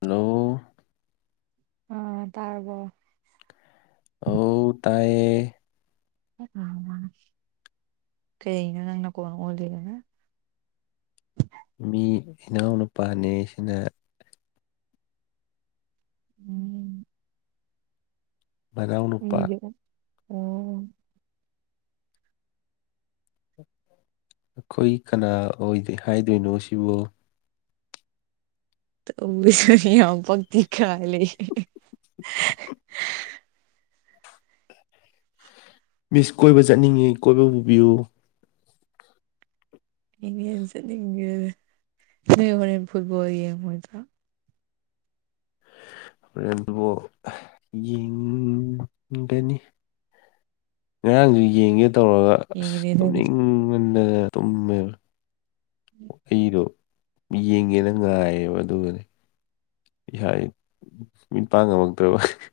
Hello ꯑꯥ ꯇꯥꯔꯕꯣ ꯑ ꯇꯥꯏꯌꯦ ꯀꯩꯩꯅ ꯀꯅ ꯃꯤ ꯏꯅꯥꯎꯅꯨꯄꯥꯅꯤꯁꯤꯅ ꯎꯝ ꯗꯥꯥꯎ ꯅꯨꯄꯥ ꯃꯤꯁꯦ ꯑꯩꯈꯣꯏ ꯀꯅꯥ ꯑꯣꯏꯗꯦ ꯍꯥꯏꯗꯣꯏꯅꯣ ꯁꯤꯕꯨ ꯌꯥꯝ ꯄꯛꯇꯦ ꯈꯥꯏ ꯂꯩꯑꯦ ꯃꯤꯁ ꯀꯣꯏꯕ ꯆꯠꯅꯤꯡꯉꯤ ꯀꯣꯏꯕ ꯄꯨꯕꯤꯌꯨ ꯏꯩꯅꯉꯟ ꯆꯠꯅꯤꯡꯉ ꯅꯣꯏ ꯍꯣꯔꯦꯟ ꯐꯨꯠꯕꯣꯜ ꯌꯦꯡꯉꯣꯏꯗ꯭ꯔꯥ ꯍꯣꯔꯦꯟ ꯑꯗꯨꯕꯨ ꯌꯦꯡꯒꯅꯤ ꯉꯔꯥꯡꯖꯨ ꯌꯦꯡꯒꯦ ꯇꯧꯔꯒ ꯑꯁ ꯌꯦꯡꯉꯤꯅꯦ ꯅꯪꯗꯤ ꯇꯨꯝꯅꯤꯡꯃꯟꯗꯅ ꯇꯨꯝꯃꯦꯕ ꯑꯩꯗꯣ ꯌꯦꯡꯒꯦꯅ ꯉꯥꯏꯌꯦꯕ ꯑꯗꯨꯒꯅꯦ [unintelligible] ꯃꯤꯠ ꯄꯥꯡ ꯉꯝꯃꯛꯇ꯭ꯔꯕ [unintelligible]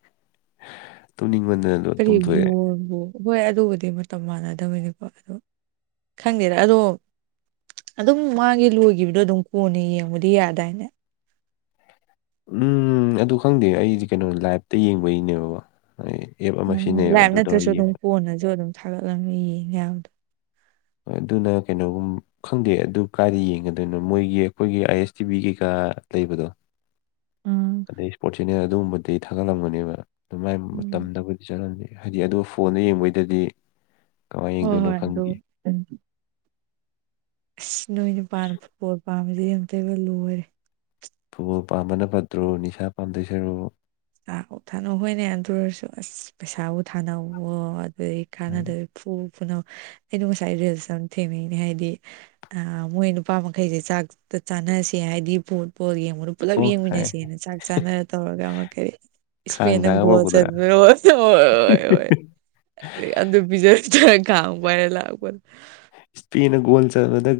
ꯇꯨꯝꯅꯤꯡꯃꯟꯗꯅ ꯑꯗꯨ ꯀꯔꯤ ꯇꯨꯝꯊꯣꯛꯑꯦ [unintelligible] ꯍꯣꯏ ꯑꯗꯨꯕꯨꯗꯤ ꯃꯇꯝ ꯃꯥꯟꯅꯗꯕꯩꯅꯤꯀꯣ ꯑꯣ ꯈꯪꯗꯦꯗ ꯑꯗꯣ ꯑꯗꯨꯝ ꯃꯥꯒꯤ ꯂꯣꯏꯒꯤꯕꯗꯣ ꯑꯗꯨꯝ ꯀꯣꯟꯅ ꯌꯦꯡꯕꯗꯤ ꯌꯥ ꯗꯥꯏꯅꯦ ꯎꯝ ꯑꯗꯨ ꯈꯪꯗꯦ ꯑꯩꯗꯤ ꯀꯩꯅꯣ ꯂꯥꯏꯞꯇ ꯌꯦꯡꯕꯩꯅꯦꯕꯀꯣ ꯑꯩ ꯑꯦꯞ ꯑꯃ ꯎꯝ ꯁꯤꯖꯤꯟꯅꯩꯌꯦꯕ ꯂꯥꯏꯞ ꯑꯗꯨ ꯇꯧꯔ ꯅꯠꯇ꯭ꯔꯁꯨ ꯌꯦꯡꯕ ꯑꯗꯨꯝ ꯀꯣꯟꯅꯁꯨ ꯑꯗꯨꯝ ꯊꯥꯒꯠꯂꯕꯅꯤꯅ ꯌꯦꯡ ꯌꯥꯕꯗꯣ ꯍꯣꯏ ꯑꯗꯨꯅ ꯀꯩꯅꯣꯒꯨꯝ ꯈꯪꯗꯦ ꯑꯗꯨ ꯀꯥꯏꯗ ꯌꯦꯡꯒꯗꯣꯏꯅꯣ ꯃꯣꯏꯒꯤ ꯑꯩꯈꯣꯏꯒꯤ ꯑꯥꯏ ꯑꯦꯁ ꯇꯤ ꯚꯤ ꯀꯩꯀꯥ ꯂꯩꯕꯗꯣ ꯎꯝ ꯑꯗꯩ ꯏꯁꯄꯣꯔꯠꯁꯤꯅꯦ ꯑꯗꯨꯒꯨꯝꯕꯗꯤ ꯊꯥꯒꯠꯂꯝꯕꯅꯦꯕ ꯑꯗꯨꯥꯏ ꯎꯝ ꯃꯇꯝꯗꯕꯨ ꯆꯔꯝꯃꯦꯦ ꯍꯥꯏꯗꯤ ꯑꯣ ꯐꯣꯟꯗ ꯌꯦꯡꯕꯩꯗꯗꯤ ꯀꯃꯥꯏꯅ ꯍꯣꯏ ꯌꯦꯡꯗꯣꯏꯅꯣ ꯍꯣꯏ ꯑꯗꯨ ꯈꯪꯗꯦ ꯑꯗꯨꯣ ꯑꯁ ꯅꯣꯏꯅ ꯄꯥꯟꯕ ꯄꯣꯠ ꯄꯥꯝꯕꯗꯤ ꯑꯝꯇꯕ ꯂꯣꯏꯔꯦ ꯐꯨꯠꯕꯣꯜ ꯄꯥꯝꯕꯅ ꯐꯠꯇ꯭ꯔꯣ ꯅꯤꯁꯥ ꯄꯥꯝꯗꯣꯏꯁꯔꯣ ꯥ ꯊꯥꯅꯣ ꯍꯣꯏꯅꯦ ꯑꯗꯨ ꯑꯣꯏꯔꯁꯨ ꯑꯁ ꯄꯩꯁꯥꯕꯨ ꯊꯥꯅꯋꯣ ꯑꯗꯨ ꯀꯥꯟꯅꯗꯣꯏ ꯐꯨ ꯐꯨꯅꯧ ꯑꯩꯅ ꯉꯁꯥꯏ ꯔꯤꯜꯁ ꯑꯃ ꯊꯦꯡꯉꯏꯅꯦ ꯍꯥꯏꯗꯤ ꯑ ꯃꯣꯏ ꯅꯨꯄꯥ ꯃꯈꯩꯁꯦ ꯆꯥꯛꯇ ꯆꯥꯅꯁꯦ ꯍꯥꯏꯗꯤ ꯐꯨꯠꯕꯣꯜ ꯌꯦ ꯑꯩꯉꯣꯟꯗ ꯄꯨꯂꯞ ꯑꯣ ꯍꯥꯏ ꯌꯦꯡꯃꯤꯟꯅꯁꯦꯅ ꯆꯥꯛ ꯆꯥꯅꯔ ꯇꯧꯔꯒ ꯑꯃꯛ ꯈꯥꯡ ꯏꯁꯄ ꯊꯥꯡꯉ ꯅ ꯣ ꯆꯠ ꯄꯨꯔꯛꯄꯗꯨꯔꯥ ꯍꯣꯏꯣꯏ ꯑꯗꯨ ꯄꯤꯖꯔ ꯆꯠꯂ ꯈꯥꯡ ꯄꯥꯏꯔ ꯂꯥꯛꯄꯗꯣ ꯏꯁꯄꯦꯅ ꯒꯣꯜ ꯆꯠꯕꯗ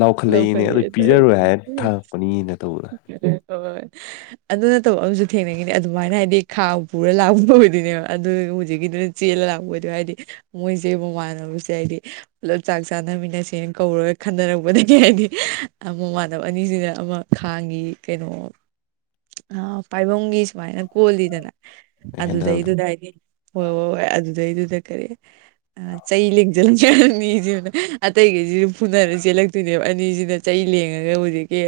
ꯂꯥꯎꯈꯠꯂꯛꯏꯅꯦ ꯑꯗꯨ ꯂꯧꯈꯠꯂꯛꯑꯦ ꯄꯤꯖꯔꯣꯏ ꯍꯥꯏꯔꯅ ꯊꯥꯡꯉꯛꯄꯅꯤꯅ ꯇꯧꯕꯗ ꯍ ꯑꯗꯨ ꯅꯠꯇꯕ ꯑꯃꯁꯨ ꯊꯦꯡꯅꯈꯤꯅꯦ ꯑꯗꯨꯃꯥꯏꯅ ꯍꯥꯏꯗꯤ ꯈꯥ ꯄꯨꯔ ꯂꯥꯛꯄ ꯐ ꯑꯣꯏꯗꯣꯏꯅꯦꯕ ꯑꯗꯨ ꯆꯦꯜꯂ ꯂꯥꯛꯕ ꯑꯗꯨ ꯍꯥꯏꯗꯤ ꯃꯣꯏꯁꯦ ꯃꯃꯥꯟꯅꯕꯁꯦ ꯍꯥꯏꯗꯤ ꯄꯨꯂꯞ ꯆꯥꯛ ꯆꯥꯅꯃꯤꯟꯅꯁꯦꯅ ꯀꯧꯔꯒ ꯈꯟꯅꯔꯛꯄ ꯗꯒꯤ ꯍꯥꯏꯗꯤ ꯑꯃꯃꯥꯟꯅꯕ ꯑꯅꯤꯁꯤꯅ ꯑꯃ ꯈꯥꯡꯒꯤ ꯀꯩꯅꯣ ꯑ ꯄꯥꯏꯕꯨꯡꯒꯤ ꯁꯨꯃꯥꯏꯅ ꯀꯣꯜꯂꯤꯗꯅ ꯍꯦꯟꯗꯜꯗꯣ ꯑꯗꯨꯗꯩꯗꯨꯗ ꯍꯥꯏꯗꯤ ꯍꯣꯏ ꯍꯣꯏ ꯍꯣꯏ ꯑꯗꯨꯗꯩꯗꯨꯗ ꯀꯔꯤ ꯑ ꯆꯩ ꯂꯦꯡꯁꯤꯜꯂꯁ ꯑꯅꯤꯁꯤꯅ ꯑꯇꯩꯈꯩꯁꯤ ꯑꯗꯨꯝ ꯐꯨꯅꯔ ꯆꯦꯜꯂꯛꯇꯣꯏꯅꯦꯕ ꯑꯅꯤꯁꯤꯅ ꯆꯩ ꯂꯦꯡꯉꯒ ꯍꯧꯖꯤꯛꯀꯤ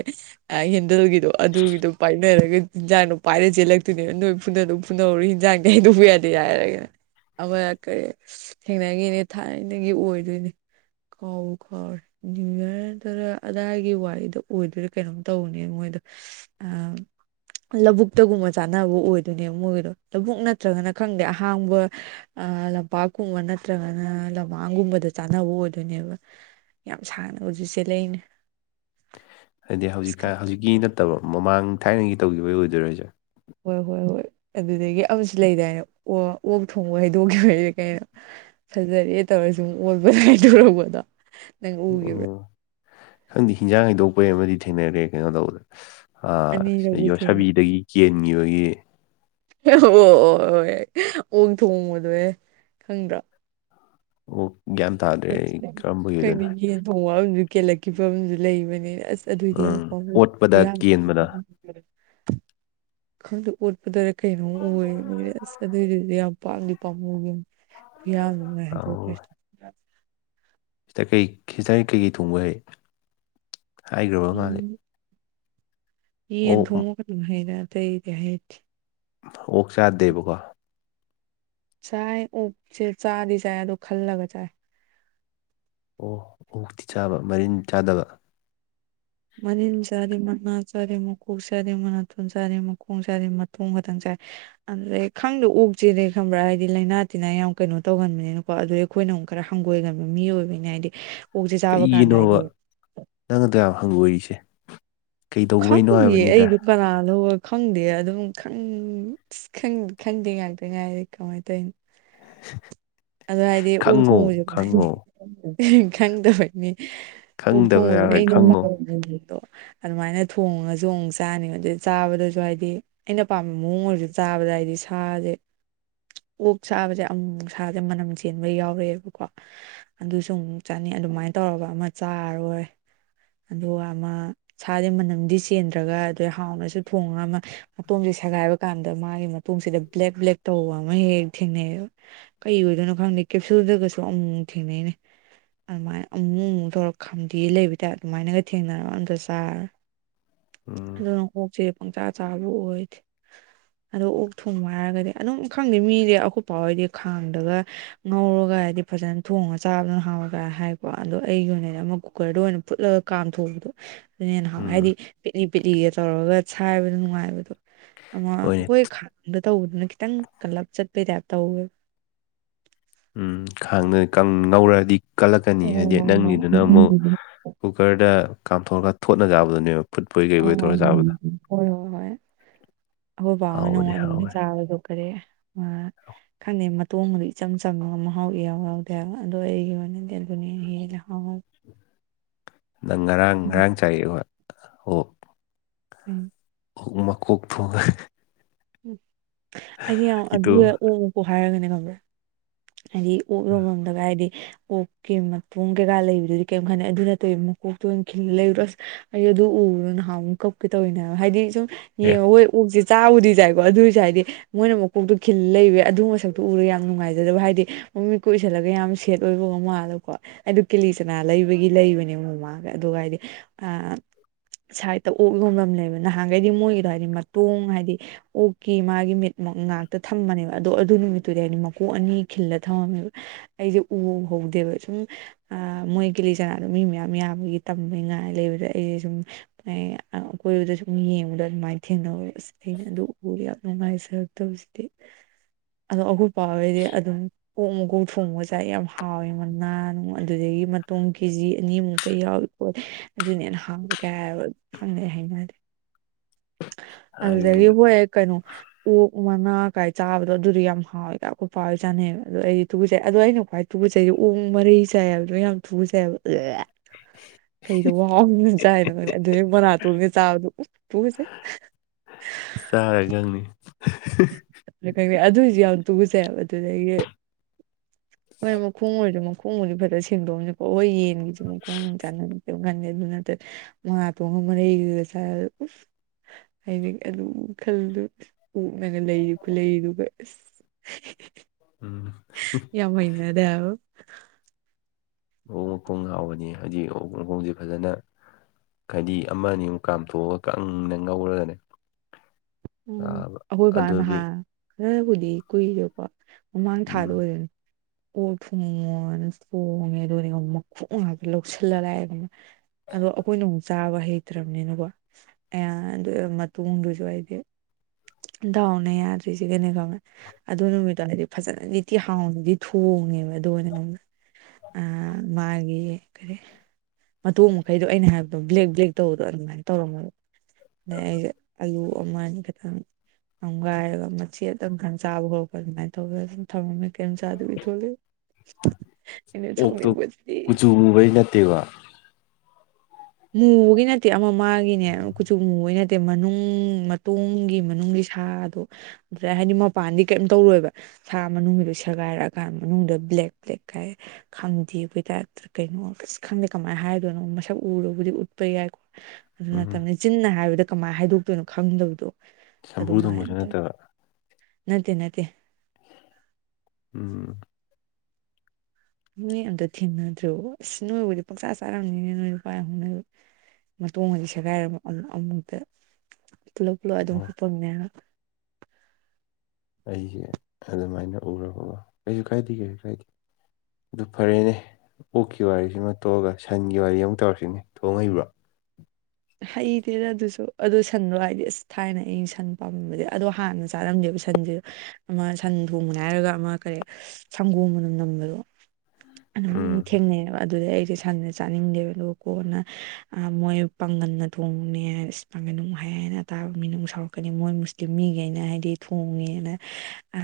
ꯍꯦꯟꯗꯜꯒꯤꯗꯣ ꯑꯗꯨꯒꯤꯗꯣ ꯐꯨꯅꯔꯒ ꯍꯤꯟꯖꯥꯡꯗꯣ ꯄꯥꯏꯔ ꯆꯦꯜꯂꯛꯇꯨꯅꯦꯕ ꯅꯣꯏ ꯐꯨꯅꯗ ꯐꯨꯅꯍꯧꯔ ꯍꯟꯖꯥꯡ ꯀꯩꯗꯧꯕ ꯌꯥꯗꯦ ꯍꯥꯏꯔꯒꯅ ꯑꯃ ꯀꯔꯤ ꯊꯦꯡꯅꯉꯅꯦ ꯊꯥꯏꯅꯒꯤ ꯑꯣꯏꯗꯣꯏꯅꯦ ꯀꯥꯎꯕ ꯀꯥꯎꯔ ꯅꯅꯤꯌꯨ ꯌꯌꯥꯔꯗꯔ ꯑꯗꯥꯏꯒꯤ ꯋꯥꯔꯤꯗ ꯑꯣꯏꯗꯣꯏꯗꯤ ꯀꯩꯅꯣꯝ ꯇꯧꯅꯦ ꯃꯣꯏꯗ ꯂꯧꯕꯕꯨꯛꯇꯒꯨꯝꯕ ꯆꯥꯟꯅꯕ ꯑꯣꯏꯗꯣꯏꯅꯦꯕ ꯃꯣꯏꯒꯤꯗꯣ ꯂꯧꯕꯕꯨꯛ ꯅꯠꯇ꯭ꯔꯒꯅ ꯈꯪꯗꯦ ꯑꯍꯥꯡꯕ ꯑ ꯂꯝꯄꯥꯛꯀꯨꯝꯕ ꯅꯠꯇ꯭ꯔꯒꯅ ꯂꯝꯍꯥꯡꯒꯨꯝꯕꯗ ꯆꯥꯅꯕ ꯑꯣꯏꯗꯣꯏꯅꯦꯕ ꯌꯥꯝ ꯁꯥꯡꯅ ꯍꯧꯖꯤꯛꯁꯦ ꯂꯩꯅꯤ ꯍꯥꯏꯗꯤ ꯍꯧꯖꯤꯛꯀꯥꯟ ꯍꯧꯖꯤꯛꯀꯤ ꯅꯠꯇꯕ ꯃꯃꯥꯡ ꯊꯥꯏꯅꯒꯤ ꯇꯧꯈꯤꯕꯩ ꯑꯣꯏꯗꯣꯏꯔꯣꯁꯦ ꯍꯣꯏ ꯍꯣꯏ ꯍꯣꯏ ꯑꯗꯨꯗꯒꯤ ꯑꯃꯁꯨ ꯂꯩꯗꯥꯏꯅꯦ ꯑꯣ ꯑꯣꯛ ꯊꯣꯡꯕ ꯍꯩꯗꯣꯛꯈꯤꯕꯩꯗꯤ ꯀꯩꯅꯣ ꯐꯖꯔꯦ ꯇꯧꯔꯁꯨ ꯑꯣꯟꯕ ꯂꯥꯏꯗꯧꯕꯗꯣ ꯑꯣ ꯈꯪꯗꯤꯦ ꯍꯤꯟꯖꯥꯡ ꯍꯩꯗꯣꯛꯄꯩ ꯑꯃꯗꯤ ꯊꯦꯡꯅꯔꯦ ꯀꯩꯅꯣ ꯇꯧꯕꯗꯅ ꯑ ꯑꯅꯤꯔꯛꯕꯨ ꯊꯦꯡꯅꯩ ꯌꯣꯠꯁꯕꯤꯗꯒꯤ ꯀꯦꯟꯈꯤꯕꯒꯤ ꯑꯣ ꯑꯣ ꯍꯣꯏ ꯑꯣꯛ ꯊꯣꯡꯕꯗꯣ ꯍꯦ ꯈꯪꯗ꯭ꯔꯣ꯫ ꯑꯣꯛ ꯒꯥꯟꯇ ꯀꯩꯩꯅꯒꯤ ꯇ ꯍꯧꯖꯤ ꯀꯦꯜꯂꯛꯈꯤꯕ ꯑꯃꯁꯨ ꯂꯩꯕꯅꯤ ꯑꯁ ꯑꯗꯨꯑꯣꯏꯗꯤ ꯌꯥꯎ ꯎꯝ ꯑꯣꯠꯄꯗ ꯀꯦꯟꯕꯗ ꯪ [unintelligible] ꯎꯠꯄꯗꯔꯦ ꯀꯩꯅꯣꯝ ꯎꯔ ꯑꯁ ꯑꯗꯣꯏꯗꯨꯗꯤ ꯌꯥꯝ ꯎꯄꯥꯝꯗꯤ ꯄꯥꯝꯃꯨꯒꯤ ꯈꯨꯌꯥꯝ ꯑꯧ [unintelligible] ꯁꯤꯗ ꯀꯩ ꯁꯤꯗ ꯀꯩꯀꯩ ꯊꯣꯡꯕ ꯍꯩ ꯍꯥꯏꯈ꯭ꯔꯕ ꯃꯥꯜꯂꯤ꯫ ꯎꯝ ꯌꯦꯟ ꯊꯣꯡꯉꯨꯒꯅ ꯍꯥꯏꯔ ꯑꯇꯩꯗꯤ ꯍꯥꯏꯗꯦ ꯑꯣꯛ ꯆꯥꯗꯦꯕꯀꯣ ꯆꯥꯏ ꯑꯣꯛꯁꯦ ꯆꯥꯗꯤ ꯆꯥꯏ ꯑꯗꯣ ꯈꯜꯂꯒ ꯆꯥꯏ ꯑꯣ ꯑꯣꯛꯇꯤ ꯆꯥꯕ ꯃꯔꯤꯟꯗꯤ ꯆꯥꯗꯕ ꯃꯅꯤꯟ ꯆꯥꯔꯤ ꯃꯅꯥ ꯆꯥꯔꯤ ꯃꯈꯀꯣꯛ ꯆꯥꯔꯤ ꯃꯅꯥꯊꯣꯟ ꯆꯥꯔꯤ ꯃꯈꯣꯡ ꯆꯥꯔꯤ ꯃꯇꯊꯣꯡ ꯈꯛꯇꯪ ꯆꯥꯏ ꯑꯗꯨꯗꯩ ꯈꯪꯗ ꯑꯣꯛꯆꯦꯅꯦꯦ ꯈꯪꯕ꯭ꯔꯥ ꯍꯥꯏꯗꯤ ꯂꯥꯏꯅꯥ ꯇꯤꯟꯅꯥ ꯌꯥꯝ ꯀꯩꯅꯣ ꯇꯧꯍꯟꯕꯅꯤꯅ ꯀꯣ ꯑꯗꯨ ꯑꯩꯈꯣꯏꯅ ꯑꯃꯨꯛ ꯈꯔ ꯍꯪꯒꯣꯏꯒꯟꯕ ꯃꯤ ꯑꯣꯏꯕꯅꯤ ꯍꯥꯏꯗꯤ ꯑꯣꯛꯁꯦ ꯆꯥꯕ ꯀꯥꯟꯗ ꯀꯩꯒꯤꯅꯣꯕ ꯍꯥꯏꯗꯤ ꯅꯪꯅꯗ ꯌꯥꯝ ꯍꯪꯒꯣꯏꯔꯤꯁꯦ ꯀꯩ ꯇꯧꯕꯩꯅꯣ ꯍꯥꯏꯕꯅꯤꯗ ꯀꯅꯥꯗꯣꯔ ꯈꯪꯗꯦ ꯑꯗꯨꯝ ꯈꯪꯗꯦ ꯉꯥꯛꯇ ꯉꯥꯏꯔꯤ ꯀꯃꯥꯏꯅ ꯇꯧꯔꯤꯅꯣ [unintelligible] ꯑꯗꯨꯗ ꯍꯥꯏꯗꯤ ꯑꯣꯛ ꯈꯪꯉꯣ ꯊꯣꯡꯕꯁꯨ ꯈꯪꯉꯣ ꯈꯪꯗꯕꯩꯅꯤ꯫ ꯎꯛ ꯈꯪꯗꯕ ꯊꯣꯡꯕꯁꯦ [unintelligible] ꯌꯥꯔꯣꯏ ꯑꯩꯩꯅꯣ ꯈꯪꯉꯣ ꯑꯗꯨꯃꯥꯏꯅ ꯊꯣꯡꯉꯁꯨ ꯑꯃꯨꯛ ꯆꯥꯅꯤ ꯑꯗꯨ ꯆꯥꯕꯗꯁꯨ ꯍꯥꯏꯗꯤ ꯑꯩꯅ ꯄꯥꯝꯕ ꯃꯑꯣꯡ ꯑꯣꯏꯔꯁꯨ ꯆꯥꯕꯗ ꯍꯥꯏꯗꯤ ꯁꯥꯔꯦ ꯑꯣꯛ ꯆꯥꯕꯁꯦ ꯑꯃꯨꯛ ꯅꯨꯡꯁꯥꯁꯦ ꯃꯅꯝ ꯆꯦꯟꯕ ꯌꯥꯎꯔꯛꯑꯦꯕꯀꯣ ꯑꯗꯨꯁꯨ ꯑꯃꯨꯛ ꯆꯥꯅꯤ ꯑꯗꯨꯃꯥꯏꯅ ꯇꯧꯒ ꯑꯃ ꯆꯥꯔꯣꯏ ꯑꯗꯨꯒ ꯑꯃ ꯁꯥꯗꯤ ꯃꯅꯝꯗꯤ ꯆꯦꯟꯗ꯭ꯔꯒ ꯑꯗꯩ ꯍꯥꯎꯅꯁꯨ ꯊꯣꯡꯉꯒ ꯑꯃ ꯃꯇꯣꯝꯁꯦ ꯁꯦꯒꯥꯏꯕ ꯀꯥꯟꯗ ꯃꯥꯒꯤ ꯃꯇꯣꯝꯁꯤꯗ ꯕ꯭ꯂꯦꯛ ꯕ꯭ꯂꯦꯛ ꯇꯧꯕ ꯑꯃ ꯍꯦꯛ ꯍꯦꯛ ꯊꯦꯡꯅꯩꯌꯦꯕ꯫ ꯀꯩ ꯑꯣꯏꯗꯣꯏꯅꯣ ꯈꯪꯗꯦ ꯀꯦꯞꯁꯨꯜꯗꯒꯁꯨ ꯑꯃꯨꯛ ꯑꯃꯨꯛ ꯊꯦꯡꯅꯩꯅꯦ꯫ ꯑꯗꯨꯃꯥꯏꯅ ꯑꯃꯨꯛ ꯑꯃꯨꯛ ꯇꯧꯔꯛ ꯈꯥꯝꯗꯦꯛ ꯂꯩꯕ ꯇꯥꯏ ꯑꯗꯨꯃꯥꯏꯅꯒ ꯊꯦꯡꯅꯔ ꯑꯝꯇ ꯆꯥꯔꯣꯏ꯫ ꯎꯝ ꯑꯗꯨꯅ ꯀꯣꯛꯁꯦ ꯄꯪꯆꯥ ꯆꯥꯕ ꯑꯣꯏ ꯑꯗꯣ ꯑꯣꯛ ꯊꯣꯡꯕ ꯍꯥꯏꯔꯒꯗꯤ ꯑꯗꯨꯝ ꯈꯪꯗꯦ ꯃꯤꯁꯦ ꯑꯀꯨꯞꯄ ꯍꯣꯏꯗꯤ ꯈꯥꯡꯗꯒ ꯉꯧꯔꯒ ꯍꯥꯏꯗꯤ ꯐꯖꯅ ꯊꯣꯡꯉꯒ ꯆꯥꯕꯗꯨꯅ ꯍꯥꯎꯔꯒ ꯍꯥꯏꯀꯣ ꯑꯗꯣ ꯑꯩꯒꯤ ꯑꯣꯏꯅꯗꯤ ꯑꯃꯨꯛ ꯀꯨꯀꯔꯗ ꯑꯣꯏꯅ ꯐꯨꯠꯂꯒ ꯀꯥꯝꯊꯣꯛꯕꯗꯣ ꯑꯗꯨꯅ ꯍꯦꯟ ꯎꯝ ꯍꯥꯏꯗꯤ ꯄꯤꯂꯤ ꯄꯦꯠꯂꯤꯒꯦ ꯇꯧꯔꯒ ꯁꯥꯏꯕꯗ ꯅꯨꯡꯉꯥꯏꯕꯗꯣ ꯑꯃ ꯍꯣꯏꯅꯦ ꯑꯈꯣꯏ ꯈꯥꯡꯗ ꯇꯧꯕꯗꯨꯅ ꯈꯤꯇꯪ ꯀꯜꯂꯞ ꯆꯠꯄꯩ ꯇꯥꯏꯞ ꯇꯧꯋꯦꯕ ꯎꯝ ꯈꯥꯡ ꯉꯧꯔꯛꯑꯗꯤ ꯀꯜꯂꯛꯀꯅꯤ ꯑꯣ ꯍꯥꯏꯗꯤ ꯍꯣꯏ ꯅꯪꯒꯤꯗꯨꯅ ꯑꯃꯨꯛ ꯍꯣꯏ ꯀꯨꯀꯔꯗ ꯀꯥꯝꯊꯣꯛꯔꯒ ꯊꯣꯠꯅ ꯆꯥꯕꯗꯨꯅꯦꯕ꯫ ꯐꯨꯠꯄꯣꯏ [unintelligible] ꯀꯩꯕꯣꯏ ꯇꯧꯔ ꯆꯥꯕꯗꯣ ꯑꯈꯣꯏ ꯕꯥ ꯍꯣꯏꯅ ꯍꯥꯎꯕꯅꯦ ꯑꯗꯨꯝꯒꯤ ꯍꯥꯎꯕꯅꯦ ꯆꯥꯕꯁꯨ ꯀꯔꯦ ꯈꯪꯗ ꯇꯣꯡꯒꯗꯣ ꯏꯆꯝ ꯆꯪꯉ ꯑꯃ ꯃꯍꯥꯎ ꯏꯌꯥꯎ ꯌꯥꯎꯗꯦ ꯍꯥꯏꯕ ꯑꯗꯣ ꯑꯩꯒꯤ ꯑꯣꯏꯅꯗꯤ ꯑꯗꯨꯅꯦ ꯍꯦꯜꯂꯦ ꯍꯥꯎꯕ꯫ ꯅꯪ ꯉꯔꯥꯡ ꯎꯝ ꯉꯔꯥꯡ ꯆꯥꯏ ꯍꯣꯏ ꯑꯣ ꯎꯝ [unintelligible] ꯎ ꯑꯩꯗꯤ ꯌꯥꯝ ꯑꯗꯨ ꯊꯣꯡꯉꯒꯤꯗꯣ ꯍ ꯑꯣ ꯑꯣꯛꯀꯣ ꯍꯥꯏꯔꯒꯅꯦ ꯈꯪꯕ꯭ꯔꯥ ꯍꯥꯏꯗꯤ ꯑꯣꯛ ꯂꯣ ꯚꯝꯗꯒ ꯍꯥꯏꯗꯤ ꯀꯣꯛꯀꯤ ꯃꯇꯨꯡ ꯀꯩꯀꯥ ꯂꯩꯕꯗꯨꯗꯤ ꯀꯩꯔꯝ ꯈꯠꯗꯦ ꯑꯗꯨ ꯅꯠꯇꯩ ꯀꯣꯛꯇꯨ ꯑꯣꯏꯅ ꯈꯤ ꯂꯩꯔꯨꯔꯣ ꯑꯁ ꯑꯩ ꯑꯗꯨ ꯎꯔꯣ ꯅꯍꯥꯟ ꯑꯃꯨꯛ ꯀꯞꯀꯦ ꯇꯧꯔꯤꯅꯦꯕ ꯍꯥꯏꯗꯤ ꯁꯨꯝ ꯌꯦꯡꯉꯣ [unintelligible] ꯑꯣꯛꯁꯤ ꯆꯥꯕꯗꯤ ꯆꯥꯏꯀꯣ ꯑꯗꯨꯏꯁꯨ ꯍꯥꯏꯗꯤ ꯃꯣꯏꯅ ꯃꯀꯣꯛꯇꯣ ꯈꯤꯜ ꯂꯩꯕ ꯑꯗꯨ ꯃꯁꯛꯇꯣ ꯎꯔꯒ ꯌꯥꯝ ꯅꯨꯡꯉꯥꯏ ꯑꯗꯨꯗꯕꯨ ꯍꯥꯏꯗꯤ ꯃꯃꯤꯠꯀ ꯎꯏꯁꯜꯂꯒ ꯌꯥꯝ ꯁꯦꯠ ꯑꯣꯏꯕꯒ ꯃꯥꯜꯂꯀꯣ ꯑꯩꯗꫭ ꯀꯦꯂꯤ ꯆꯅꯥ ꯂꯩꯕꯒꯤ ꯂꯩꯕꯅꯦ ꯃꯃꯥꯒ ꯑꯗꯨꯒ ꯍꯥꯏꯗꯤ ꯑ ꯁꯥꯏꯠꯇ ꯑꯣꯛ ꯌꯣꯟꯐꯝ ꯂꯩꯕ ꯅꯍꯥꯟꯈꯩꯗꯤ ꯃꯣꯏꯒꯤꯗꯣ ꯍꯥꯏꯗꯤ ꯃꯇꯣꯡ ꯍꯥꯏꯗꯤ ꯑꯣꯛꯀꯤ ꯃꯥꯒꯤ ꯃꯤꯠ ꯉꯥꯛꯇ ꯊꯝꯕꯅꯦꯕ ꯑꯗꯣ ꯑꯗꯨ ꯅꯨꯃꯤꯠꯇꯨꯗꯤ ꯑꯩꯗꯤ ꯀꯣꯛ ꯑꯅꯤ ꯈꯤꯜꯂ ꯊꯝꯃꯝꯃꯦꯕ ꯑꯩꯁꯦ ꯎꯍꯧꯗꯦꯕ ꯁꯨꯝ ꯑ ꯃꯣꯏꯒꯤ ꯀꯤꯂꯤꯆꯅꯥꯗꯣ ꯃꯤ ꯃꯌꯥꯝ ꯌꯥꯝꯕꯒꯤ ꯇꯝꯕꯩꯉꯥꯏ ꯂꯩꯕꯗ ꯑꯩꯁꯦ ꯁꯨꯝ ꯑꯩ ꯑ ꯑꯀꯣꯏꯕꯗ ꯁꯨꯝ ꯌꯦꯡꯉꯗ ꯑꯗꯨꯃꯥꯏ ꯊꯦꯡꯅꯔꯨꯔꯦ ꯑꯁ ꯑꯩꯅ ꯑꯗꯨ ꯎꯔ ꯌꯥꯝ ꯅꯨꯡꯉꯥꯏꯖꯔꯛꯇꯕꯁꯤꯗꯤ ꯑꯗꯣ ꯑꯈꯣꯏꯄꯥ ꯍꯣꯏꯗꯤ ꯑꯗꯨꯝ ꯑꯣꯛ ꯃꯀꯣꯛ ꯊꯣꯡꯕ ꯆꯥꯏ ꯌꯥꯝ ꯍꯥꯎꯏ ꯃꯅꯥ ꯅꯨꯡ ꯑꯗꯨꯗꯒꯤ ꯃꯇꯣꯡ ꯀꯦ ꯖꯤ ꯑꯅꯤꯃꯨꯛꯀ ꯌꯥꯎ ꯍꯣꯏ ꯑꯗꯨꯅ ꯍꯥꯎ ꯋꯤꯒ ꯈꯪꯗꯦ ꯍꯩꯅꯗꯦ ꯑꯗꯨꯗꯒꯤ ꯍꯥꯏꯕꯅꯦ ꯍꫭꯏ ꯀꯩꯅꫭ ꯑꯣꯛ ꯃꯅꯥ ꯀꯥꯏ ꯆꯥꯕꯗꯣ ꯑꯗꯨꯗꯤ ꯌꯥꯝ ꯍꯥꯎꯋꯦꯒ ꯑꯈꯣꯏ ꯄꯥ ꯆꯥꯅꯩꯕ ꯑꯗꯣ ꯑꯩꯗꯤ ꯇꯨꯒꯠꯆꯩ ꯑꯗꯣ ꯑꯩꯅ ꯈ꯭ꯋꯥꯏ ꯇꯨꯀꯠꯆꯩ ꯑꯣꯛ ꯃꯔꯩ ꯆꯥꯏ ꯍꯥꯏꯕꯗꯣ ꯌꯥꯝ ꯇꯨꯀꯠꯆꯩ [unintelligible] ꯀꯩꯗꯣ ꯍꯥꯎꯗꯅ ꯆꯥꯏꯅꯣ ꯑꯗꯨꯅꯦ ꯃꯅꯥꯇꯣꯟꯒ ꯆꯥꯕꯗꯣ ꯎ ꯇꯨꯒꯤꯠꯆꯩ꯫ ꯆꯥꯔꯒꯪꯅꯤ ꯑꯗꯨꯏꯁꯨ ꯌꯥꯝ ꯇꯨꯒꯨꯆꯩ ꯍꯥꯏꯕ ꯑꯗꯨꯗꯒꯤ ꯃꯥꯏ ꯃꯈꯣꯡ ꯑꯣꯏꯔꯁꯨ ꯃꯈꯣꯡ ꯈꯣꯡꯕꯨꯗꯤ ꯐꯖꯅ ꯁꯦꯡꯗꯣꯛꯑꯝꯅꯤꯀꯣ ꯍꯣꯏ ꯌꯦꯟꯒꯤꯁꯨ ꯃꯈꯣꯡ ꯅꯨꯡ ꯆꯥꯟꯅꯕꯅꯤꯅ ꯀꯩꯝ ꯈꯟꯗꯦ ꯑꯗꯨꯅ ꯃꯥꯅꯥꯇꫭꯟꯒ ꯃꯔꯩꯒꯒ ꯆꯥꯏ ꯍꯥꯏꯗꫭ ꯎꯞ ꯍꯥꯏꯗꯤ ꯑꯗꯨꯝ ꯋꯥꯈꯜ ꯑꯣꯛꯅꯒ ꯂꯩꯔꯤ ꯈꯨꯠꯂꯩꯗꯨꯒ ꯑꯁ ꯎꯝ ꯌꯥꯔ ꯌꯥꯎꯣ [unintelligible] ꯑꯣꯛ ꯃꯈꯣꯡ ꯍꯥꯎꯕꯅꯤ ꯍꯥꯏꯗꯤ ꯑꯣꯛ ꯃꯈꯣꯡꯁꯦ ꯐꯖꯅ ꯍꯥꯏꯗꯤ ꯑꯃ ꯑꯅꯤꯃꯨꯛ ꯀꯥꯝꯊꯣꯛꯑꯒ ꯀꯪꯅ ꯉꯧꯔꯒꯅꯦ ꯎꯝ ꯆꯥꯕ ꯑꯈꯣꯏꯕ ꯑꯗꯨꯗꯤ ꯅꯍꯥꯟ ꯈꯔꯕꯨꯗꯤ ꯀꯨꯏꯔꯦꯀꯣ ꯃꯃꯥꯡ ꯎꯝ ꯊꯥꯗꯣꯏꯔꯅꯤ ꯑꯣꯛ ꯊꯣꯡꯉꯣꯅ ꯊꯣꯡꯉꯦ ꯑꯗꯨꯅꯅꯦ ꯃꯈꯣꯡ ꯉꯥꯛꯇ ꯂꯧꯁꯤꯜꯂ ꯂꯥꯛꯑꯦ ꯑꯗꯣ ꯑꯩꯈꯣꯏꯅ ꯑꯃꯨꯛ ꯆꯥꯕ ꯍꯩ ꯆꯠꯇ꯭ꯔꯕꯅꯤꯅꯀꯣ ꯑꯌꯥ ꯑꯗꯨ ꯃꯇꫭꯡꯗꯨꯁꯨ ꯑꯩꯗꯤ ꯗꯥꯎꯅ ꯌꯥꯗ꯭ꯔꯤꯁꯤꯒꯅꯦ ꯈꯪꯕ꯭ꯔꯥ ꯑꯗꯨ ꯅꯨꯃꯤꯠꯇꫭ ꯍꯥꯏꯗꯤ ꯐꯖꯅꯗꯤꯇꯤ ꯍꯥꯎꯅꯗꯤ ꯊꯣꯡꯉꯦꯕ ꯑꯗꯨ ꯑꯣꯏꯅ ꯉꯪꯗ ꯑ ꯃꯥꯒꯤ ꯀꯔꯤ ꯃꯇꯣꯡ ꯃꯈꯩꯗꯣ ꯑꯩꯅ ꯍꯥꯏꯕꯗꯣ ꯕ꯭ꯂꯦꯛ ꯕ꯭ꯂꯦꯛ ꯇꯧꯕꯗꯣ ꯑꯗꯨꯃꯥꯏꯅ ꯇꯧꯔꯝꯃꯕ ꯑꯗꯩ ꯑꯩꯖꯦ ꯑꯥꯂꯨ ꯑꯃ‌ ꯑꯅꯤ ꯈꯠꯇ ꯈꯤꯇꯪ ꯑꯃꯒꯥꯏꯔꯒ ꯃꯆꯦꯇꯪ ꯈꯔ ꯆꯥꯕ ꯈꯣꯠꯄ ꯑꯗꯨꯃꯥꯏꯅ ꯇꯧꯔꯦ ꯑꯗꯨꯝ ꯁꯥꯎꯅꯤꯡꯕꯩ ꯀꯩꯝ ꯆꯥꯗꯕꯤ ꯊꯣꯛꯂꯦ ꯑꯩꯅ ꯁꯥꯎꯅꯤꯡꯕꯁꯤꯗꯤ ꯄꯨꯕꯩ ꯑꯗꯨꯒꯕ [unintelligible] ꯃꯨꯕꯒꯤ ꯅꯠꯇꯦ ꯑꯃ ꯃꯥꯒꯤꯅꯦ ꯀꯨꯆꯨ ꯃꯨꯕꯒꯤ ꯅꯠꯇꯦ ꯃꯅꯨꯡ ꯃꯇꯣꯒꯤ ꯃꯅꯨꯡꯒꯤ ꯁꯥꯗꯣ ꯑꯗꯨꯗ ꯍꯥꯏꯗꯤ ꯃꯄꯥꯟꯗꯤ ꯀꯩꯝ ꯇꯧꯔꯣꯏꯕ ꯁꯥ ꯃꯅꯨꯡꯒꯤꯗꯨ ꯁꯦꯒꯥꯏꯔꯛꯑꯀꯥꯟ ꯃꯅꯨꯡꯗ ꯕ꯭ꯂꯦꯛ ꯕ꯭ꯂꯦꯛ ꯀꯥꯏ ꯈꯪꯗꯦ ꯑꯩ ꯀꯩꯅꯣ ꯈꯪꯗꯦ ꯀꯃꯥꯏꯅ ꯍꯥꯏꯗꯣꯏꯅꯣ ꯃꯁꯛ ꯎꯔꯕꯨꯗꯤ ꯎꯠꯄ ꯌꯥꯏꯀꯣ ꯑꯗꯨ ꯎꯝ ꯅꯠꯇꯝꯅꯤ ꯆꯤꯟꯅ ꯍꯥꯏꯕꯗ ꯀꯃꯥꯏ ꯍꯥꯏꯗꯣꯛꯇꯣꯏꯅꯣ ꯈꯪꯗꯕꯗꯣ ꯁꯝꯕ꯭ꯔꯨ ꯊꯣꯡꯕꯁꯨ ꯑꯗꯨꯃꯥꯏꯇ ꯅꯠꯇꯕ ꯅꯠꯇꯦ ꯅꯠꯇꯦ ꯎꯝ ꯅꯣꯏ ꯑꯝꯇ ꯊꯦꯡꯅꯗ꯭ꯔꯤꯕꫭ ꯑꯁ ꯅꯣꯏꯕꯨꯗꯤ ꯄꯥꯛꯆꯥ ꯆꯥꯔꯝꯅꯤꯅꯦ ꯅꯣꯏ ꯅꯨꯄꯥꯏ ꯍꯧꯅꯕꯤ ꯃꯇꫭꯡ ꯑꯅꯤ ꯁꯦꯒꯥꯏꯔꯕ ꯑꯃꯨ ꯑꯃꯨꯛꯇ ꯄꯨꯂꯞ ꯄꯨꯂꯞ ꯑꯗꯨꯝ ꯑꯣ ꯍꯨꯞꯄꯝꯅꯦ ꯍꯥꯏꯕ ꯑꯩꯁꯦ ꯑꯗꯨꯃꯥꯏꯅ ꯎꯔꯕꯒꯣ ꯀꯩꯁꯨ ꯀꯥꯏꯗꯦ ꯀꯩꯁꯨ ꯀꯥꯏꯗꯦ ꯑꯗꯨ ꯐꯔꯦꯅꯦ ꯑꯣꯛꯀꯤ ꯋꯥꯔꯤꯁꯤꯃ ꯇꯣꯛꯑꯒ ꯁꯟꯒꯤ ꯋꯥꯔꯤ ꯑꯃꯨ ꯇꯧꯔꯁꯤꯅꯦ ꯊꯣꯡ ꯍꯩꯕ꯭ꯔꯣ ꯍꯩꯇꯦꯅ ꯑꯗꯨꯁꯨ ꯑꯗꯨꯗꯣ ꯁꯟꯗꯣ ꯍꯥꯏꯗꯤ ꯑꯁ ꯊꯥꯏꯅ ꯑꯩꯅ ꯁꯟ ꯄꯥꯝꯃꯝꯕꯗꯤ ꯑꯗꯣ ꯍꯥꯟꯅꯁꯨ ꯆꯥꯔꯝꯗꯦꯕ ꯁꯟꯁꯦ ꯑꯃ ꯁꯟ ꯊꯣꯡꯕꯅꯦ ꯍꯥꯏꯔꯒ ꯑꯃ ꯀꯔꯤ ꯁꯪꯒꯣꯝꯅ ꯅꯝꯕꯗꯣ ꯑꯗꯨꯃꯥꯏꯅ ꯎꯝ ꯊꯦꯡꯅꯩꯕ ꯑꯗꯨꯗꯩ ꯑꯩꯁꯦ ꯁꯟ ꯆꯥꯅꯤꯡꯗꯦꯕ ꯑꯗꯨꯒ ꯀꯣꯟꯅ ꯃꯣꯏ ꯄꯥꯡꯒꯜ ꯅ ꯊꯣꯡꯕꯅꯦ ꯑ ꯄꯥꯡꯒꯟ ꯅꯨꯡ ꯍꯥꯏ ꯍꯥꯏꯅ ꯇꯥꯕ ꯃꯤꯅꯨꯡ ꯁꯥꯎꯔꯛꯀꯅꯤ ꯃꯣꯏ ꯃꯨꯁꯂꯤꯝ ꯃꯤꯈꯩꯅ ꯍꯥꯏꯗꯤ ꯊꯣꯡꯉꯦꯅ ꯑ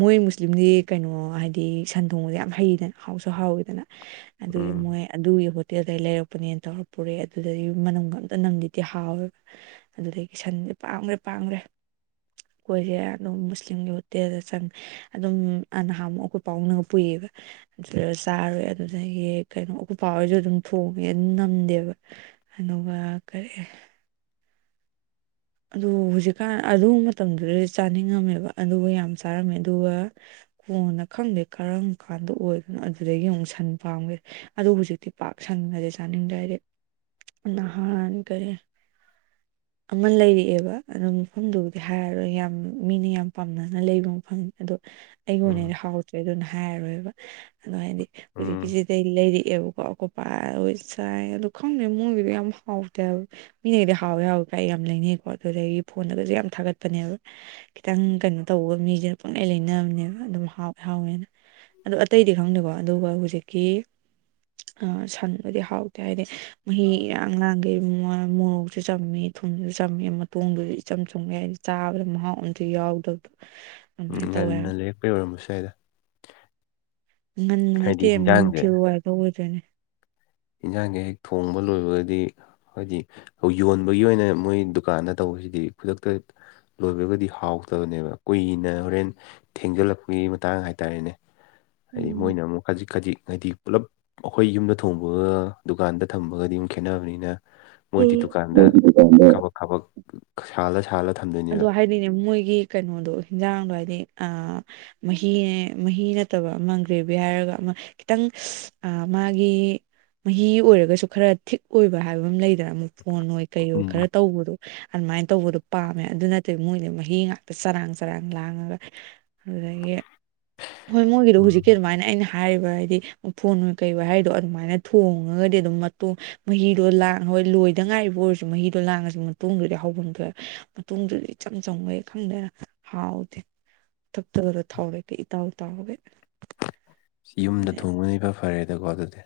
ꯃꯣꯏ ꯃꯨꯁꯂꯤꯝꯗꯤ ꯀꯩꯅꯣ ꯍꯥꯏꯗꯤ ꯁꯟ ꯊꯣꯡꯕꯁꯦ ꯌꯥꯝ ꯍꯩꯗꯅ ꯍꯥꯎꯁꯨ ꯍꯥꯎꯋꯤꯗꯅ ꯑꯗꯨꯒꯤ ꯎꯝ ꯃꯣꯏ ꯑꯗꯨꯒꯤ ꯍꯣꯠꯇꯦꯜꯗꯒꯤ ꯂꯩꯔꯛꯄꯅꯦꯅ ꯇꯧꯔ ꯄꯨꯔꯦ ꯑꯗꯨꯗꯩ ꯌꯨꯝꯗ ꯃꯅꯝꯒ ꯑꯝꯇ ꯅꯝꯗꯔꯗꯤ ꯍꯥꯎꯋꯦꯕ ꯑꯗꯨꯗꯒꯤ ꯁꯟꯖꯦ ꯄꯥꯝꯈ꯭ꯔꯦ ꯄꯥꯝꯈ꯭ꯔꯦ ꯑꯩꯈꯣꯏꯁꯦ ꯃꯨꯁꯂꯤꯝꯒꯤ ꯍꯣꯠꯇꯦꯜꯗ ꯆꯪꯉ ꯑꯗꯨꯝ ꯑ ꯅꯍꯥꯟꯃꯨꯛ ꯑꯈꯣꯏ ꯄꯥꯎꯅꯒ ꯄꯨꯏꯌꯦꯕ ꯑꯗꯨꯗ ꯆꯥꯔꯣꯏ ꯑꯗꯨꯅ ꯍꯦ ꯀꯩꯅꯣ ꯎꯀꯨꯄ ꯍꯣꯏꯁꯨ ꯑꯗꯨꯝ ꯊꯣꯡꯉꯦ ꯅꯝꯗꯦꯕ ꯑꯗꯨꯒ ꯀꯔꯤ ꯑꯗꯨ ꯍꯧꯖꯤꯛꯀꯥꯟ ꯑꯗꯨ ꯃꯇꯝꯗꯨꯗ ꯆꯥꯅꯤꯡꯉꯝꯃꯦꯕ ꯑꯗꯨꯒ ꯌꯥꯝ ꯆꯥꯔꯝꯃꯦ ꯑꯗꯨꯒ ꯀꯣꯟꯅ ꯈꯪꯗꯦ ꯀꯔꯝ ꯀꯥꯟꯗ ꯑꯣꯏꯗꯅꯣ ꯑꯗꯨꯗꯒꯤ ꯑꯃꯨꯛ ꯁꯟ ꯄꯥꯝꯒ꯭ꯔꯦ ꯑꯗꯨ ꯍꯧꯖꯤꯛꯇꯤ ꯄꯥꯛ ꯁꯪꯉꯗꯤꯦ ꯆꯥꯅꯤꯡꯗ꯭ꯔ ꯍꯥꯏꯗꯤ ꯅꯍꯥꯟ ꯀꯔꯤ ꯑꯃ ꯂꯩꯔꯛꯑꯦꯕ ꯑꯗꯣ ꯃꯐꯝꯗꯨꯕꯨꯗꯤ ꯍꯥꯏꯔꯔꯣꯏꯒꯦ ꯌꯥꯝ ꯃꯤꯅ ꯌꯥꯝ ꯄꯥꯝꯅꯅ ꯂꯩꯕ ꯃꯐꯝꯅꯤ ꯑꯗꯣ ꯑꯩꯒꯤ ꯎꯝ ꯑꯣꯏꯅꯗꯤ ꯍꯥꯎꯇ꯭ꯔꯦ ꯑꯗꯨꯅ ꯍꯥꯏꯔꯔꯣꯏꯕ ꯑꯗꯨ ꯍꯥꯏꯗꯤ ꯎꯝ ꯍꯨꯖꯤꯛꯀꯤꯁꯤꯗꯩ ꯂꯩꯔꯛꯑꯦꯕ ꯀꯣꯄ ꯑꯣꯏ ꯆꯥꯏ ꯑꯗꯨ ꯈꯪꯗꯦ ꯃꯣꯏꯒꯤꯗꯤ ꯌꯥꯝ ꯍꯥꯎꯇꯦꯕ ꯃꯤꯅꯩꯗꯤ ꯍꯥꯎꯋꯦ ꯍꯥꯎꯋꯦ ꯀꯩ ꯌꯥꯝ ꯂꯩꯅꯩꯀꯣ ꯑꯗꯨꯗꯒꯤ ꯐꯣꯟꯗꯒꯁꯨ ꯌꯥꯝ ꯊꯥꯒꯠꯄꯅꯦꯕ ꯈꯤꯇꯪ ꯀꯩꯅꯣ ꯇꯧꯕ ꯃꯤꯁꯦ ꯄꯨꯡꯂꯩ ꯂꯩꯅꯕꯅꯦꯕ ꯑꯗꯨꯝ ꯍꯥꯎꯋꯦ ꯍꯥꯎꯋꯦꯅ ꯑꯣ ꯑꯇꯩꯗꯤ ꯈꯪꯗꯦꯀꯣ ꯑꯗꯨꯒ ꯍꯧꯖꯤꯛꯀꯤ ꯁꯟꯕꯨꯗꯤ ꯍꯥꯎꯇꯦ ꯍꯥꯏꯗꯤ ꯃꯍꯤ ꯏꯔꯥꯡ ꯂꯥꯡꯈꯩ ꯃꯣꯔꯣꯛꯁꯨ ꯆꯥꯃꯤ ꯊꯨꯝꯗꯨꯁꯨ ꯆꯝꯃꯦ ꯃꯇꯣꯡꯗꯨꯁꯨ ꯏꯆꯝ ꯆꯨꯝꯕ ꯍꯥꯏꯏꯗꯤ ꯆꯥꯕꯗ ꯃꯍꯥꯎ ꯑꯝꯇ ꯌꯥꯎꯗꯕꯗꯣ ꯎꯝ ꯑꯗꯨꯃꯥꯏꯅ ꯇꯧꯋꯦ ꯉꯟꯅ ꯍꯥꯏꯕ ꯂꯩꯔꯛꯄꯩ ꯑꯣꯏꯔꯝꯕꯁꯨ ꯌꯥꯏꯗ ꯉꯟꯕ ꯅꯠꯇꯦ ꯍꯥꯏꯗꯤ ꯍꯤꯟꯖꯥꯡꯁꯦ ꯅꯨꯡꯊꯤꯜ ꯋꯥꯏꯕꯧ ꯑꯣꯏꯗꯣꯏꯅꯦ ꯌꯦꯟꯁꯥꯡꯁꯦ ꯍꯦꯛ ꯊꯣꯡꯕ ꯂꯣꯏꯕꯒꯗꯤ ꯍꯥꯏꯗꯤ ꯌꯣꯟꯕꯒꯤ ꯑꯣꯏꯅ ꯃꯣꯏ ꯗꯨꯀꯥꯟꯗ ꯇꯧꯕꯁꯤꯗꯤ ꯈꯨꯗꯛꯇ ꯂꯣꯏꯕꯒꯗꯤ ꯍꯥꯎꯇꯕꯅꯦꯕ ꯀꯨꯏꯅ ꯍꯣꯔꯦꯟ ꯊꯦꯡꯖꯤꯜꯂꯛꯄꯒꯤ ꯃꯇꯥꯡ ꯍꯥꯏꯇꯥꯔꯦꯅꯦ ꯍꯥꯏꯗꯤ ꯎꯝ ꯃꯣꯏꯅ ꯑꯃꯨꯛ ꯈꯖꯤꯛ ꯈꯖꯤꯛ ꯍꯥꯏꯗꯤ ꯄꯨꯜꯂꯞ ꯑꯩꯈꯣꯏ ꯌꯨꯝꯗ ꯊꯣꯡꯕ ꯑꯣ ꯗꯨꯀꯥꯟꯗ ꯊꯝꯕꯒꯗꯤ ꯑꯃꯨꯛ ꯈꯦꯠꯅꯕꯅꯤꯅ ꯃꯣꯏꯗꯤ ꯗꯨꯀꯥꯟꯗ ꯎꯝ ꯀꯥꯄꯛ ꯊꯕꯛ ꯁꯥꯜꯂ ꯁꯥꯜꯂ ꯑꯗꯣ ꯊꯝꯗꯣꯏꯅꯦꯕ ꯍꯥꯏꯗꯤꯅꯦ ꯃꯣꯏꯒꯤ ꯀꯩꯅꯣꯗꯣ ꯍꯟꯖꯥꯡꯗꯣ ꯍꯥꯏꯗꯤ ꯑ ꯃꯍꯤꯅꯦ ꯃꯍꯤ ꯅꯠꯇꯕ ꯑꯃ ꯒ꯭ꯔꯦꯕꯤ ꯍꯥꯏꯔꯒ ꯑꯃ ꯈꯤꯇꯪ ꯃꯥꯒꯤ ꯃꯍꯤ ꯑꯣꯏꯔꯒꯁꯨ ꯈꯔ ꯊꯤꯛ ꯑꯣꯏꯕ ꯍꯥꯏꯕ ꯑꯃ ꯂꯩꯗꯅ ꯑꯃꯨꯛ ꯐꯣꯟ ꯑꯣꯏꯣꯏ ꯀꯩ ꯑꯣꯏꯣꯏ ꯎꯝ ꯈꯔ ꯇꯧꯕꯗꯣ ꯑꯗꯨꯃꯥꯏꯅ ꯇꯧꯕꯗꯣ ꯄꯥꯝꯃꯦ ꯑꯗꯨ ꯅꯠꯇꯕ ꯃꯣꯏꯅ ꯃꯍꯤ ꯉꯥꯛꯇ ꯆꯔꯥꯡ ꯆꯔꯥꯡ ꯂꯥꯡꯉꯒ ꯑꯗꯨꯗꯒꯤ ꯍꯣꯏ ꯃꯣꯏꯒꯤꯗꯣ ꯍꯧꯖꯤꯛꯀꯤ ꯎꯝ ꯑꯗꯨꯃꯥꯏꯅ ꯑꯩꯅ ꯍꯥꯏꯔꯤꯕ ꯍꯥꯏꯗꯤ ꯐꯣꯟ ꯀꯩ ꯍꯥꯏꯗꯣ ꯑꯗꯨꯃꯥꯏꯅ ꯊꯣꯡꯉꯒꯗꯤ ꯑꯗꯨꯝ ꯃꯇ ꯃꯍꯤꯗꯣ ꯂꯥꯡ ꯍꯣꯏ ꯂꯣꯏꯗ ꯉꯥꯏꯔꯤꯕ ꯑꯣꯏꯔꯁꯨ ꯃꯍꯤꯗꯣ ꯂꯥꯡꯉꯁꯨ ꯃꯇꫭꯡꯗꯨꯗꯤ ꯍꯧꯐꯝ ꯊꯣꯛꯑꯦ ꯃꯇꯨꯡꯗꯨꯗꯤ ꯏꯆꯝ ꯆꯝꯉꯩ ꯈꯪꯗꯦꯅ ꯍꯥꯎꯗꯦ ꯊꯨꯞꯇꯕꯗꫭ ꯊꯥꯎꯔꯦꯛꯀ ꯏꯇꯥꯎ ꯇꯥꯎꯒꯩ ꯁꯤ ꯌꯨꯝꯗ ꯊꯣꯡꯕꯅ ꯐꯔꯦꯗꯀꯣ ꯑꯗꯨꯗꯤ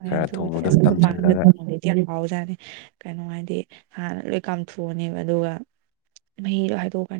ꯍꫭꯏ ꯈꯔ ꯑꯗꯨꯕꯨꯗꯤ ꯊꯣꯡꯕꯗꯣ ꯑꯁ ꯇꯝꯁꯤꯜꯂꯒ ꯑꯈꫭꯏꯄꯥ [unintelligible] ꯌꯥꯝ ꯍꯥꯎꯖꯥꯠꯅꯤ ꯀꯩꯅꯣ ꯍꯥꯏꯗꯤ ꯍꯥꯟꯅ ꯂꯣꯏ ꯀꯥꯝꯊꯣꯛꯑꯅꯦꯕ ꯑꯗꯨꯒ ꯃꯍꯤꯗꯣ ꯍꯥꯏꯗꯣꯛꯀꯅꯤ